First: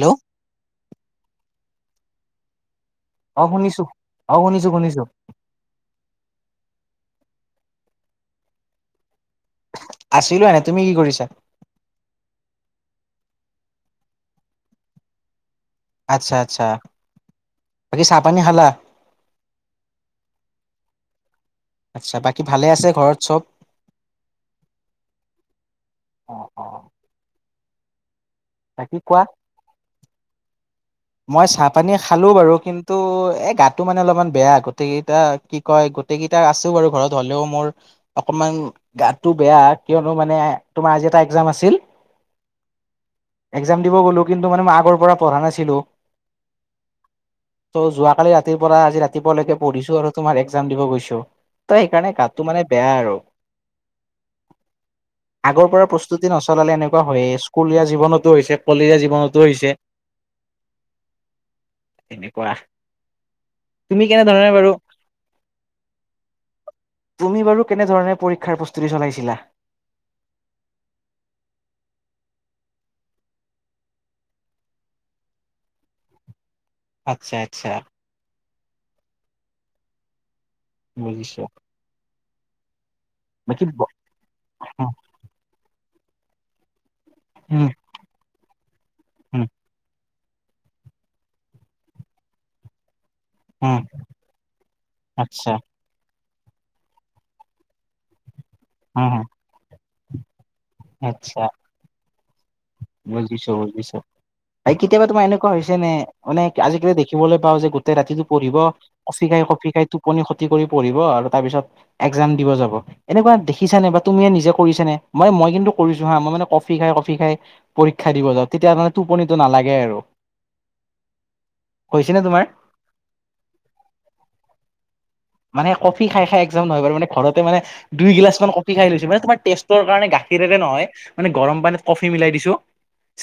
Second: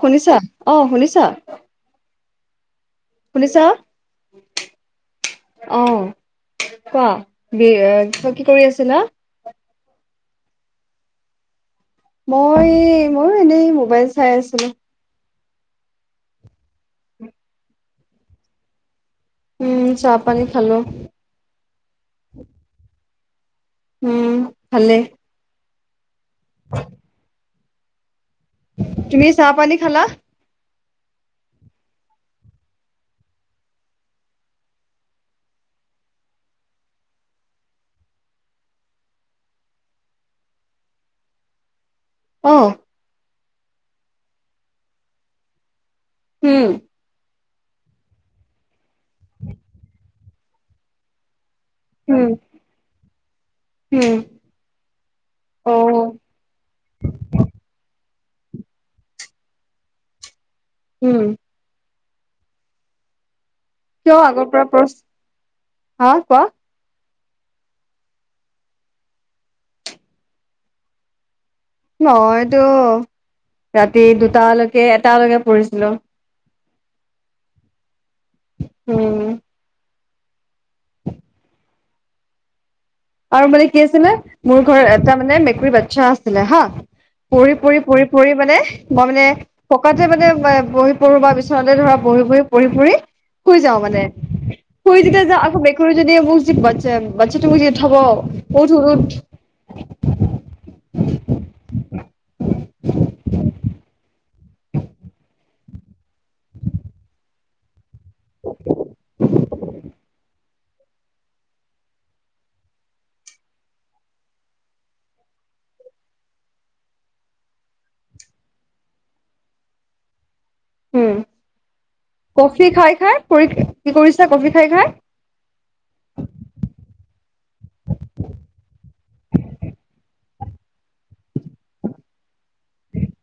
Hello অ, শুনিছা? অ শুনিছা? শুনিছো অ শুনিছো শুনিছো অ, কোৱা, বি, এই কি কৰি আছিলা? আছিলো এনে, তুমি কি কৰিছা? মই ময়ো এনেই মোবাইল চাই আছিলো। আটচ্ছা, আটচ্ছা, বাকী চাহ-পানী খালা? উম, চাহ-পানী খালো। আচ্ছা, বাকী ভালে আছে ঘৰত চব? উম, ভালে। অ অ বাকী কোৱা তুমি চাহ-পানী খালা? মই চাহ-পানী খালো বাৰু কিন্তু এ, গাটো মানে অলপমান বেয়া গতে এতা কি কয়, গোটেই কেইটা আছো বাৰু ঘৰত হ'লেও মোৰ। অকণমান গাটো বেয়া কিয়নো মানে তোমাৰ আজি এটা একজাম আছিল। অ, একজাম দিব গ'লোঁ কিন্তু মানে মই আগৰ পৰা পঢ়া নাছিলোঁ। উম, ত' যোৱা কালি ৰাতিৰ পৰা আজি ৰাতিপুৱালৈকে পঢ়িছো আৰু তোমাৰ একজাম দিব গৈছো। তই সেইকাৰণে উম গাটো মানে বেয়া আৰু। উম আগৰ অ পৰা প্ৰস্তুতি নচলালে এনেকুৱা হয়ে স্কুলীয়া জীৱনতো হৈছে কলেজীয়া জীৱনতো হৈছে। উম, তেনেকুৱা, তুমি কিয় আগৰ কেনেধৰণে পৰা বাৰু প্ৰ হা কোৱা তুমি বাৰু কেনেধৰণে পৰীক্ষাৰ প্ৰস্তুতি চলাইছিলা? মইতো ৰাতি দুটালৈকে এটালৈকে পঢ়িছিলো। আটচ্ছা, আটচ্ছা। উম, বুজিছো। আৰু মানে বাকী কি ব- আছিলে মোৰ ঘৰত এটা মানে মেকুৰী বাটচ্ছা আছিলে হা উম পৰি-পৰি-পৰি পৰি মানে মই মানে উম পকাতে মানে বহি পৰো বা বিচনাতে ধৰা বহি বহি পৰি পৰি শুই যাওঁ উম মানে, শুই যেতিয়া যাও আচ্ছা আকৌ বেক যদি এবো যি বাচ্চাটো হ'ব, উঠ', উঠ', উঠ'। আত্ছা। [inaudible] বুজিছো বুজিছো। এই কেতিয়াবা তোমাৰ এনেকুৱা হৈছে নে, মানে আজিকালি দেখিবলৈ পাও যে গোটেই ৰাতিটো পঢ়িব। কফি খাই কফি খাই টোপনি খতি কৰি পঢ়িব আৰু তাৰপিছত একজাম দিব যাব। এনেকুৱা দেখিছা নে বা তুমিও নিজে কৰিছানে? মই মই কিন্তু কৰিছো হা, মই মানে কফি খাই কফি খাই পৰীক্ষা দিব যাওঁ, তেতিয়া মানে টোপনিতো নালাগে আৰু। উম, হৈছে নে তোমাৰ কফি খাই খাই পৰি, কি কৰিছা কফি খাই খাই? মানে কফি খাই খাই একজাম নহয় বাৰু, মানে ঘৰতে মানে দুই গিলাচ মান কফি খাই লৈছো, মানে তোমাৰ টেষ্টৰ কাৰণে গা সেইদৰে নহয়, মানে গৰম পানীত কফি মিলাই দিছো।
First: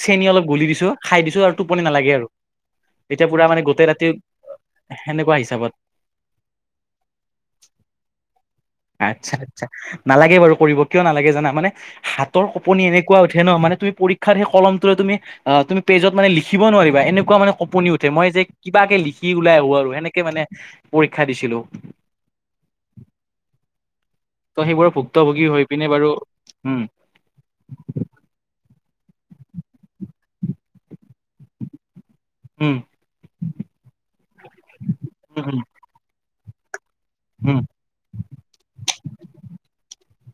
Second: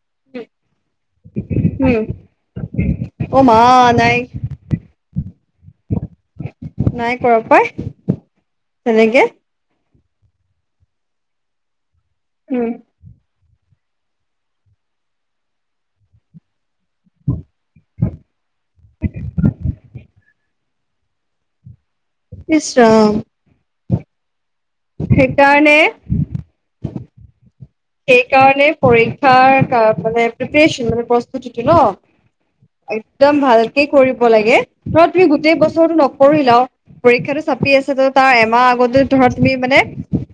চেনি অলপ গুলি দিছো, খাই দিছো আৰু টোপনি নালাগে আৰু উম এতিয়া অ পুৰা মা মানে গোটেই ৰাতি নাই সেনেকুৱা হিচাপত। নাই কৰা পাই তেনেকে। আচ্ছা আচ্ছা নালাগে বাৰু কৰিব, কিয় নালাগে জানা? মানে হাতৰ উম কপনি এনেকুৱা উঠে ন মানে তুমি পৰী ক্ষাৰ সেই কলমটোৱে তুমি আহ', তুমি পেজত মানে লিখিব নোৱাৰিবা এনেকুৱা মানে কপনি উঠে, মই যে কিবাকে লিখি ওলাই আহো আৰু এনেকে মানে পৰীক্ষা দিছিলো। নিশ্চয় অ'। ত' সেইবোৰৰ ভুক্তভোগী হৈ সেইকাৰণে পিনে বাৰু উম'। সেইকাৰণে পৰীক্ষাৰ কা মানে প্ৰিপেৰচন মানে প্ৰস্তুতিটো ন ওম, একদম ভালকে কৰিব লাগে, ধৰা তুমি উম গোটেই উম বছৰো নকৰিলাও। পৰীক্ষাটো উম চাপি আছে ত' তাৰ এমাহ আগতে ধৰা তুমি মানে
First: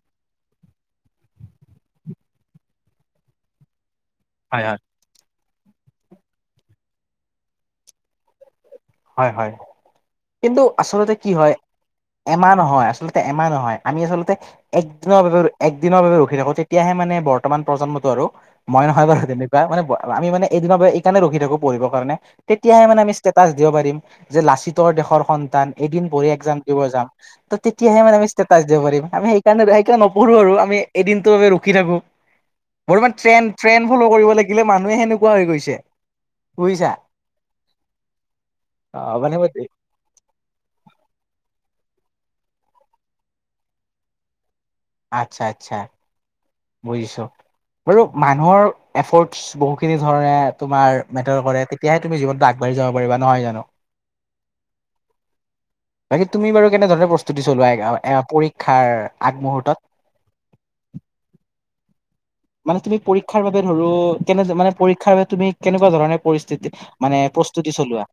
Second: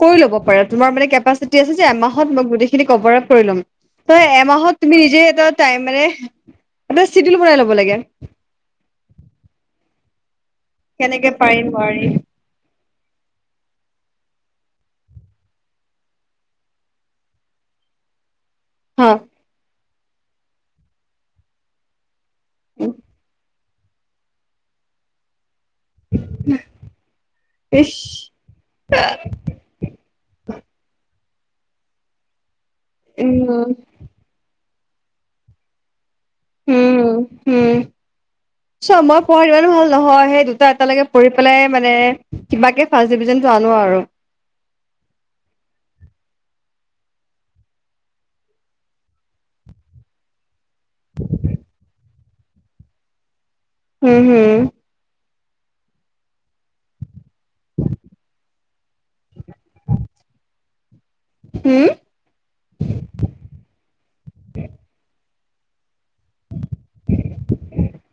কৰি ল'ব পাৰা তোমাৰ মানে কেপাচিটি আছে যে এমাহ মই গোটেই খিনি কভাৰ আপ কৰি ল'ম, ত' হয় এমাহত হয় তুমি নিজে এটা তাই মানে, এটা চিদোল বনাই ল'ব লাগে। হয়, হয়, কিন্তু আচলতে কেনেকে কি হয় পাৰিম নোৱাৰিম এমাহ নহয়, আচলতে এমাহ নহয়, আমি আচলতে এক দিনৰ বাবে এক দিনৰ বাবে, ৰখি থাকো, তেতিয়াহে মানে বৰ্তমান প্ৰজন্মটো আৰু মই নহয় হা বাৰু তেনেকুৱা, মানে আমি মান এইদিনৰ এই কাৰণে ৰখি থাকো পঢ়িবৰ কাৰণে, তেতিাহে মানে আমি ষ্টেটাচ দিব পাৰিম যে লাচিতৰ দেশৰ সন্তান এদিন পঢ়ি একজাম দিব যাম, ত' ইচ তেতিয়াহে মানে আমি দিব পাৰিম আমি সেইকাৰণে সেইকাৰণে নপঢ়ো আৰু আমি এদিনটো বাবে ৰখি থাকো। বৰ্তমান ট্ৰেন ট্ৰেন উম ফল' কৰিব লাগিলে মানুহে সেনেকুৱা হৈ গৈছে বুজিছা। উম', উম', চোৱা অ মই মানে পঢ়াত ইমানো ভাল নহয় সেই দুটা এটালৈকে পঢ়িপেলাই মানে কিবাকে ফাৰ্ষ্ট ডিভিজনতটো আনো আৰু। আচ্ছা', আচ্ছা'। বুজিছো বাৰু মানুহৰ এফৰ্টছ বহুখিনি ধৰণে তোমাৰ মেটাৰ কৰে, তেতিয়াহে তুমি জীৱনতো আগবাঢ়ি যাব পাৰিবা নহয় জানো? হম', হম'। বাকী তুমি বাৰু কেনেধৰণে প্ৰস্তুতি চলোৱা পৰীক্ষাৰ আগমুহূৰ্তত? উম', মানে, তুমি পৰীক্ষাৰ বাবে ধৰো কেনে মানে পৰীক্ষাৰ বাবে তুমি কেনেকুৱা ধৰণে পৰিস্থিতি মানে প্ৰস্তুতি চলোৱা?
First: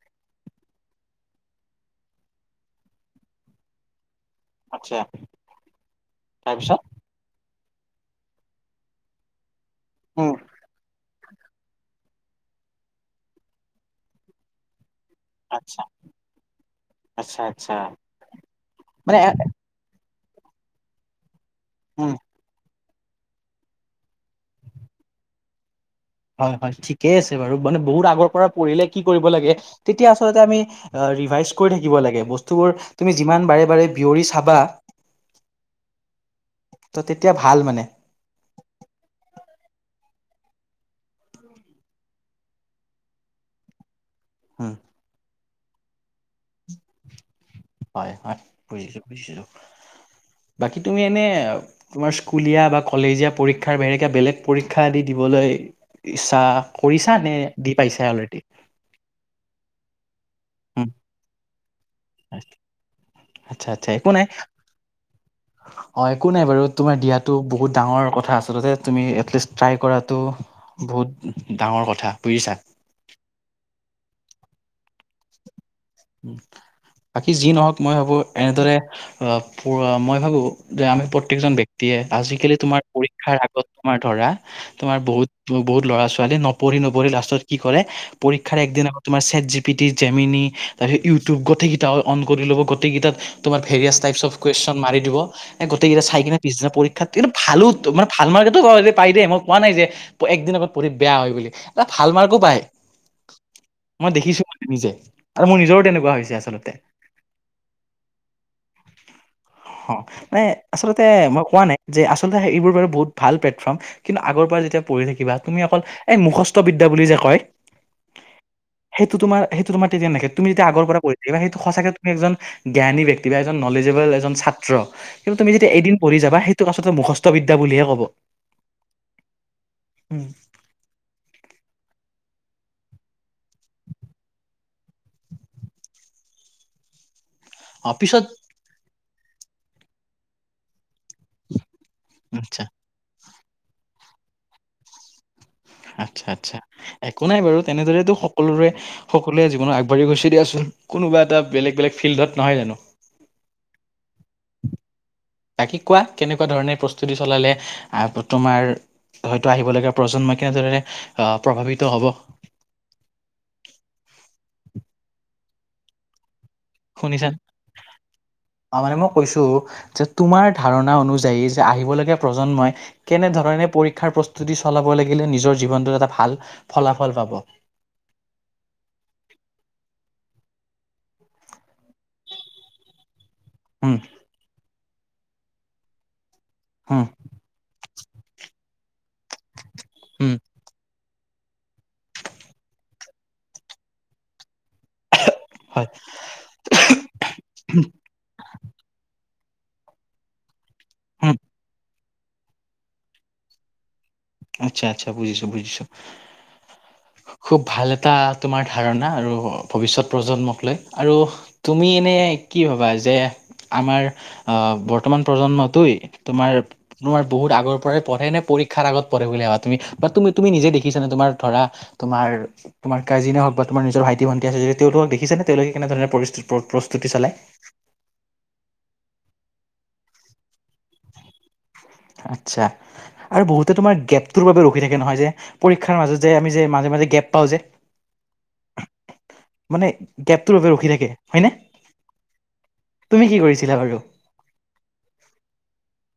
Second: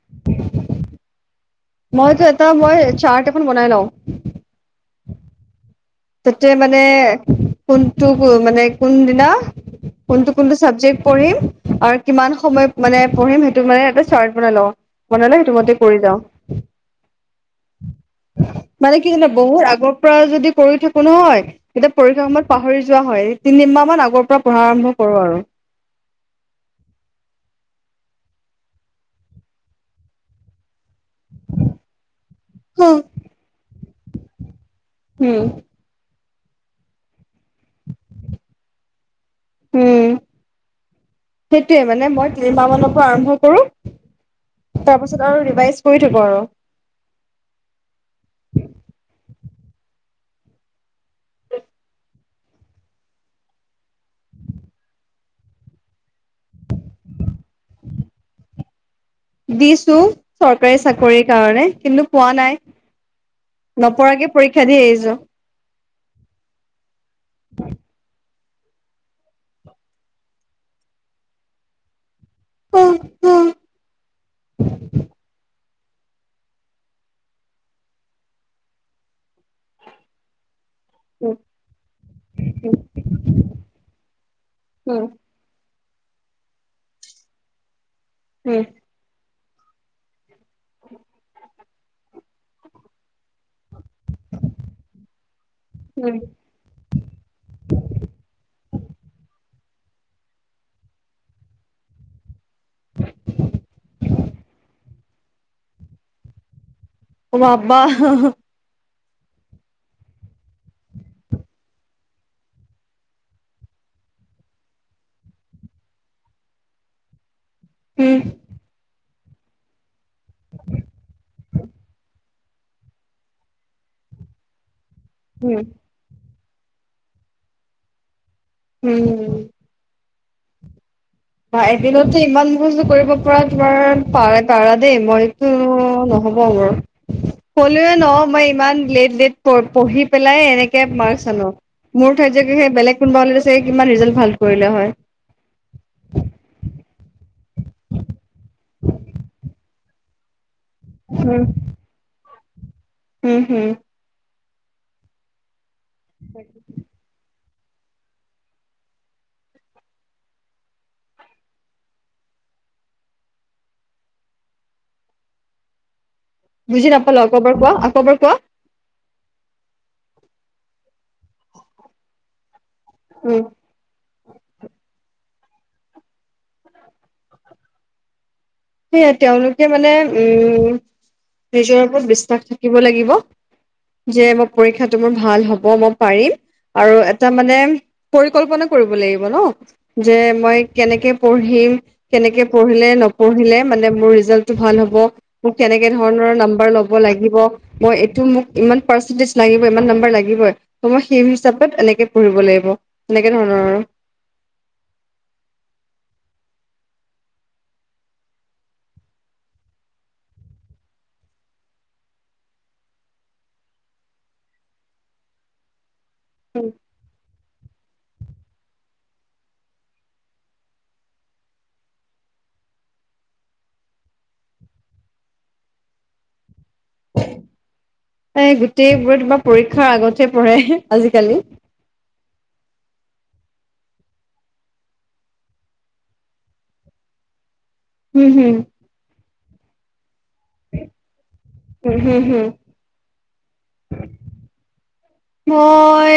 মইতো এটা মই চাৰ্ট এখন বনাই লওঁ। আচ্ছা। তাতে তাৰপিছত মানে কোনটো মানে কোনদিনা উম কোনটো কোনটো চাবজেক্ট পঢ়িম আৰু কিমান সময় মানে পঢ়িম সেইটো মানে এটা চাৰ্ট বনাই লওঁ মনলে সেইটোমতে আচ্ছা কৰি যাওঁ আচ্ছা আচ্ছা মানে কি জানা বহুত আগৰ পৰা যদি কৰি থাকো নহয় এতিয়া উম পৰীক্ষা সময়ত পাহৰি যোৱা হয় তিনিমাহমান আগৰ পৰা পঢ়া আৰম্ভ কৰোঁ আৰু হয়, হয়, ঠিকেই আছে বাৰু মানে বহুত আগৰ পৰা পঢ়িলে কি কৰিব লাগে তেতিয়া আচলতে আমি ৰিভাইজ কৰি থাকিব লাগে বস্তুবোৰ তুমি হুম যিমান বাৰে বাৰে বিয়ৰি চাবা হয় [inaudible] ত' তেতিয়া ভাল মানে উম সেইটোৱে মানে মই তিমাহ মানৰ পৰা আৰম্ভ কৰো উম তাৰ পিছত আৰু ৰিভাইজ কৰি থাকো আৰু হয়, হয়, বুজিছো বুজিছোঁ [inaudible] বাকী তুমি এনেই তোমাৰ স্কুলীয়া বা কলেজীয়া পৰীক্ষাৰ বাহিৰে, কিবা বেলেগ পৰীক্ষা আদি দিবলৈ ইচ্ছা কৰিছা নে দি পাইছা অলৰেডি? দিছো চৰকাৰী উম, চাকৰিৰ কাৰণে কিন্তু পোৱা নাই। আচ্ছা আচ্ছা একো নাই নপৰাকে পৰীক্ষা দি আহিছোঁ। অ', একো নাই বাৰু তোমাৰ দিয়াটো বহুত ডাঙৰ কথা, আচলতে তুমি এটলিষ্ট ট্ৰাই কৰাটো বহুত ডাঙৰ কথা বুজিছা। [unintelligible] বাকী যি নহওঁক মই ভাবো এনেদৰে অ', প মই ভাবো যে, আমি উম প্ৰত্যেকজন ব্যক্তিয়ে আজিকালি তোমাৰ পৰীক্ষাৰ আগত তোমাৰ ধৰা তোমাৰ বহুত বহুত ল'ৰা ছোৱালী নপঢ়ি-নপঢ়ি লাষ্টত কি কৰে, পৰীক্ষাৰ একদিন উম আগ তোমাৰ set G P T Gemini YouTube গোটেইকেইটা অন কৰি ল'ব, গোটেইকেইতাত তোমাৰ ভেৰিয়াছ টাইপ অফ কুৱেশন মাৰি দিব এই গোটেইকেইটা চাই উম কিনে, পিছদিনা পৰীক্ষাত কিন্তু ভালো মানে, ভাল মাৰ্কেটো পাই দেই মই কোৱা নাই যে একদিনআগত পঢ়ি বেয়া হয় বুলি, ভাল মাৰ্কো পায়। মই দেখিছো মানে, নিজে আৰু মোৰ নিজৰো তেনেকুৱা হৈছে আচলতে। বাবা। অ', মানে আচলতে মই কোৱা নাই যে, আচলতে এইবোৰ বাৰু বহুত ভাল প্লেটফৰ্ম। কিন্তু আগৰ পৰা যেতিয়া পঢ়ি থাকিবা, তুমি অকল এই মুখস্থ বিদ্যা বুলি যে কয় উম। সেইটো তোমাৰ সেইটো তোমাৰ তেতিয়া নাথকে তুমি তেতিয়া আগৰ পৰা পৰি থাকিব সেইটো সঁচাকে তুমি একজন জ্ঞানী ব্যক্তি বা এজন নলেজেবল এজন ছাত্ৰ। কিন্তু তুমি উম যদি এদিন পঢ়ি যাবা সেইটো কথাত মুখস্থ বিদা বুলিহে ক'ব। উম। উম। বা এদিনতে ইমান মুখস্ত কৰিব পৰা তোমাৰ পা পাৰা দেই মইতো নহ'ব মোৰ অ হ'লওঁ ন পিছত মই ইমান লেট-লেট পঢ়ি পেলাই এনেকে মাৰ্কচ আনো। মোৰ ঠাইত চাগে আচ্ছা সেই বেলেগ কোনোবা হলে টো চাগে কিমান ৰিজাল্ট ভাল কৰিলে হয়। আচ্ছা-আচ্ছা একো নাই বাৰু, তেনেদৰেতো সকলোৰে-সকলোৱে জীৱনত আগ় বাঢ়ি গৈছে দিয়া চোন কোনোবা উম, এটা বেলেগ বেলেগ ফিল্ডত নহয় জানো হম হুম। বাকী কোৱা কেনেকুৱা ধৰণে প্ৰস্তুতি চলালে তোমাৰ হয়তো আহিবলগীয়া প্ৰজন্মই কেনেদৰে প্ৰভাৱিত হ'ব? বুজি নাপালো শুনিছা আকৌ'বাৰ কোৱা আকৌবাৰ কোৱা? অ', মানে মই কৈছো যে তোমাৰ ধাৰণা অনুযায়ী যে, আহিবলগীয়া প্ৰজন্মই উম, কেনেধৰণে পৰীক্ষাৰ প্ৰস্তুতি চলাব লাগিলে, নিজৰ জীৱনটোত এটা ভাল ফলাফল পাব? সেইয়াই তেওঁলোকে মানে উম, নিজৰ ওপৰত বিশ্বাস থাকিব লাগিব। উম। যে, মই পৰীক্ষাটো মোৰ ভাল হ'ব মই পাৰিম। আৰু উম এটা মানে পৰিকল্পনা কৰিব লাগিব ন, যে উম মই কেনেকে পঢ়িম, কেনেকে পঢ়িলে নপঢ়িলে মানে মোৰ ৰিজাল্টটো ভাল হ'ব। মোক হয় কেনেকে ধৰণৰ নাম্বাৰ ল'ব লাগিব। মই, এইটো মোক ইমান পাৰ্চেন্টেজ লাগিব। ইমান নম্বৰ লাগিবই ত মই সেই উম হিচাপত এনেকে পঢ়িব লাগিব এনেকে ধৰণৰ। আৰু। আচ্ছা-আচ্ছা বুজিছো-বুজিছো। [inaudible] খুব ভাল এটা তোমাৰ ধাৰণা আৰু ভৱিষ্যত প্ৰজন্মক লৈ। আৰু তুমি এনে কি ভাবা যে, আমাৰ আহ বৰ্তমান প্ৰজন্মটোই? তোমাৰ তোমাৰ বহুত আগৰ পৰাই পঢ়েনে পৰীক্ষাৰ আগত পঢ়ে বুলি ভাবা তুমি তুমি তুমি নিজে দেখিছানে তোমাৰ ধৰা তোমাৰ তোমাৰ কাজিনে হওঁক বা তোমাৰ নিজৰ ভাইটি ভণ্টি আছে যদি তেওঁলোকক দেখিছানে তেওঁলোকে কেনেধৰণে পৰি প-প্ৰ-প্ৰ [unintelligible] চলাই। এ সেইটোৱে [unintelligible] পৰীক্ষাৰ আগতহে পঢ়ে আজিকালি। আচ্ছা, আৰু বহুতে তোমাৰ গেপটোৰ বাবে ৰখি থাকে নহয় যে। পৰীক্ষাৰ মাজত যে আমি যে মাজে মাজে গেপ পাওঁ যে। হুম, হুম। মানে গেপটোৰ বাবে ৰখি থাকে হয়নে, হুম হুম হুম তুমি কি কৰিছিলা বাৰু? মই,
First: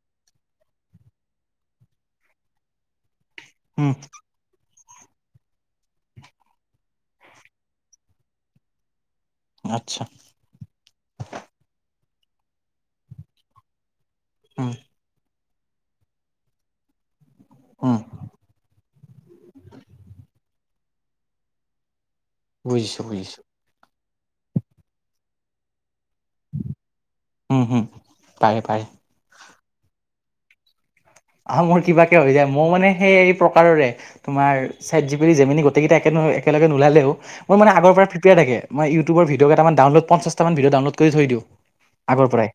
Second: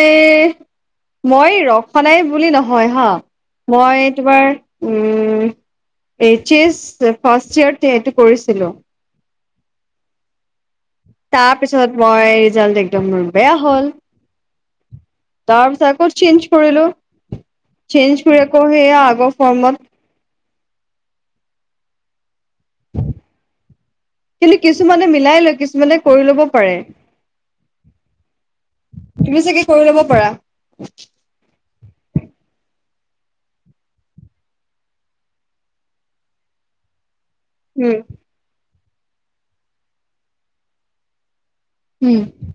মই ৰখা নাই বুলি নহয় হা। উম মই তোমাৰ উম, এইচ এছ ফাৰ্ষ্ট ইয়াৰতে এইটো কৰিছিলোঁ। আচ্ছা। তাৰ পিছত মই ৰিজাল্ট একদম মোৰ বেয়া হ'ল। অ'। তাৰপিছত আকৌ চেঞ্জ কৰিলোঁ, উম, চেঞ্জ কৰি আকৌ সেইয়া আগৰ ফৰ্মত বুজিছোঁ বুজিছোঁ। কিন্তু কিছুমানে মিলাই লৈ কিছুমানে কৰি ল'ব পাৰে। উম, হুম, পাৰে পাৰে। তুমি চাগে কৰি ল'ব পাৰা। অ' মোৰ কিবাকে হৈ যায় মই মানে সেই এই প্ৰকাৰৰে। তোমাৰ চেটজিপিটি জেমিনি গোটেইকেইটা একেল একেলগে নোলালেও। মই মানে আগৰ পৰা উম প্ৰিপেয়াৰ থাকেই ইউটিউবৰ ভিডিঅ' কেটামান ডাউনলোড পঞ্চাছটা মান ভিডিঅ' ডাউনলোড কৰি থৈ দিওঁ। উম আগৰ পৰাই।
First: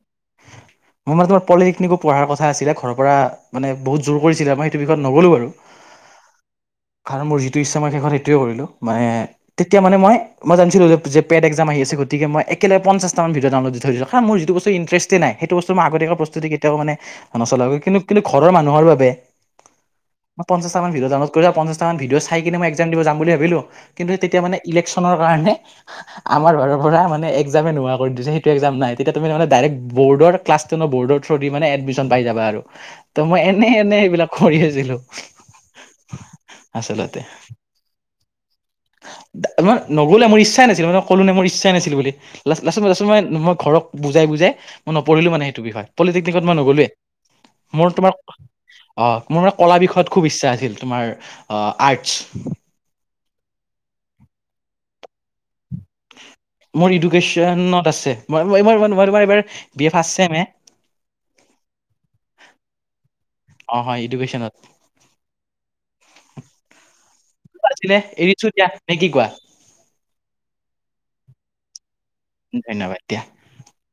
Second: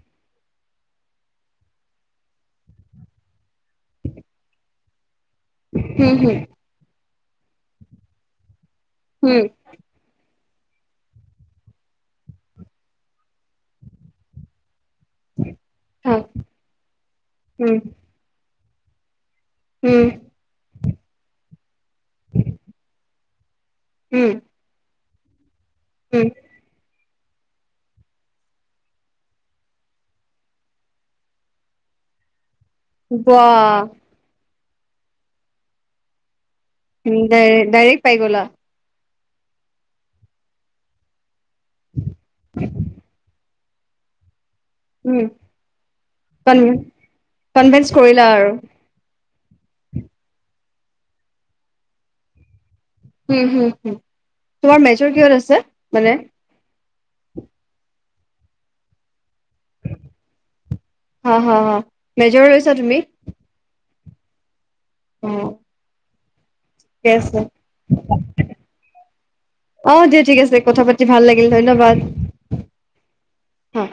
মই মানে তোমাৰ পলিটেকনিকো পঢ়াৰ কথা আছিলে ঘৰৰ পৰা মানে বহুত জোৰ কৰিছিলে মই সেইটো বিষয়ত নগ'লো বাৰু। হুম, হুম। কাৰণ মোৰ যিটো ইচ্ছা মই শেষত সেইটোৱে কৰিলোঁ মানে তে [unintelligible] মানে মই জানছিলোঁ যে পেড এক্সাম আহি আছে গতিকে মই একেলগে পঞ্চাশটা মান ভিডিঅ' ডাউনলোড দি থৈছিলোঁ কাৰণ মোৰ যিটো বস্তু ইনট্ৰেষ্ট নাই সেইটো বস্তু মই হুম অ আগতীয়াকৈ প্ৰস্তুতি কেতিয়াও মানে উম নচলাও কিন্তু কিন্তু ঘৰৰ মানুহৰ বাবে উম মই পঞ্চাশটা মান ভিডিঅ' ডাউনলোড কৰি পঞ্চাশটা মান ভিডিঅ' চাই কিনে মই এক্সাম দিব যাম বুলি ভাবিলোঁ। কিন্তু উম। তেতিয়া মানে ইলেকশ্যনৰ কাৰণে আমাৰ ঘৰৰ পৰা মানে [unintelligible] নোহোৱা কৰি দিছে সেইটো এক্সাম নাই তেতিয়া তুমি মানে ডাইৰেক্ট বৰ্ডৰ ক্লাছ টেনৰ বৰ্ডৰ থ্ৰ দি মানে এডমিশন পাই যাব আৰু। ত' মই এনে বাহ এনে এইবিলাক কৰি আছিলোঁ। হম, আচলতে ডাই ডাইৰেক্ট পাই গ'লা। মই নগ'লে মোৰ ইচ্ছাই নাছিল মানে ক'লো নে মোৰ ইচ্ছাই নাছিল বুলি লা- লাষ্টত মই লাষ্টত মই ঘৰক বুজাই বুজাই উম। নপঢ়িলোঁ মানে সেইটো বিষয় পলিটেকনিকত কন মই নগ'লোৱেই, কনভিন্স মোৰ তোমাৰ কৰিলা আৰু। অ' মোৰ মানে কলা বিষয়ত খুব ইচ্ছা আছিল তোমাৰ অ' আৰ্টচ। হম, হম, হম, তোমাৰ মেজৰ কিহত আছে মানে? মোৰ এডুকেশ্যনত আছে, মই -মই - মই [unintelligible] বি এ ফাৰ্ষ্ট ছেমহে। হা- হা- হা, মেজৰ লৈছা তুমি? অ, হয় ইডুকেশ্যনত। অ'। ঠিকেই আছে। আছিলে এৰিছো দিয়া নে কি কোৱা অ' দিয়া ঠিক আছে কথা পাতি ভাল লাগিল ধন্যবাদ। ধন্যবাদ দিয়া। হা।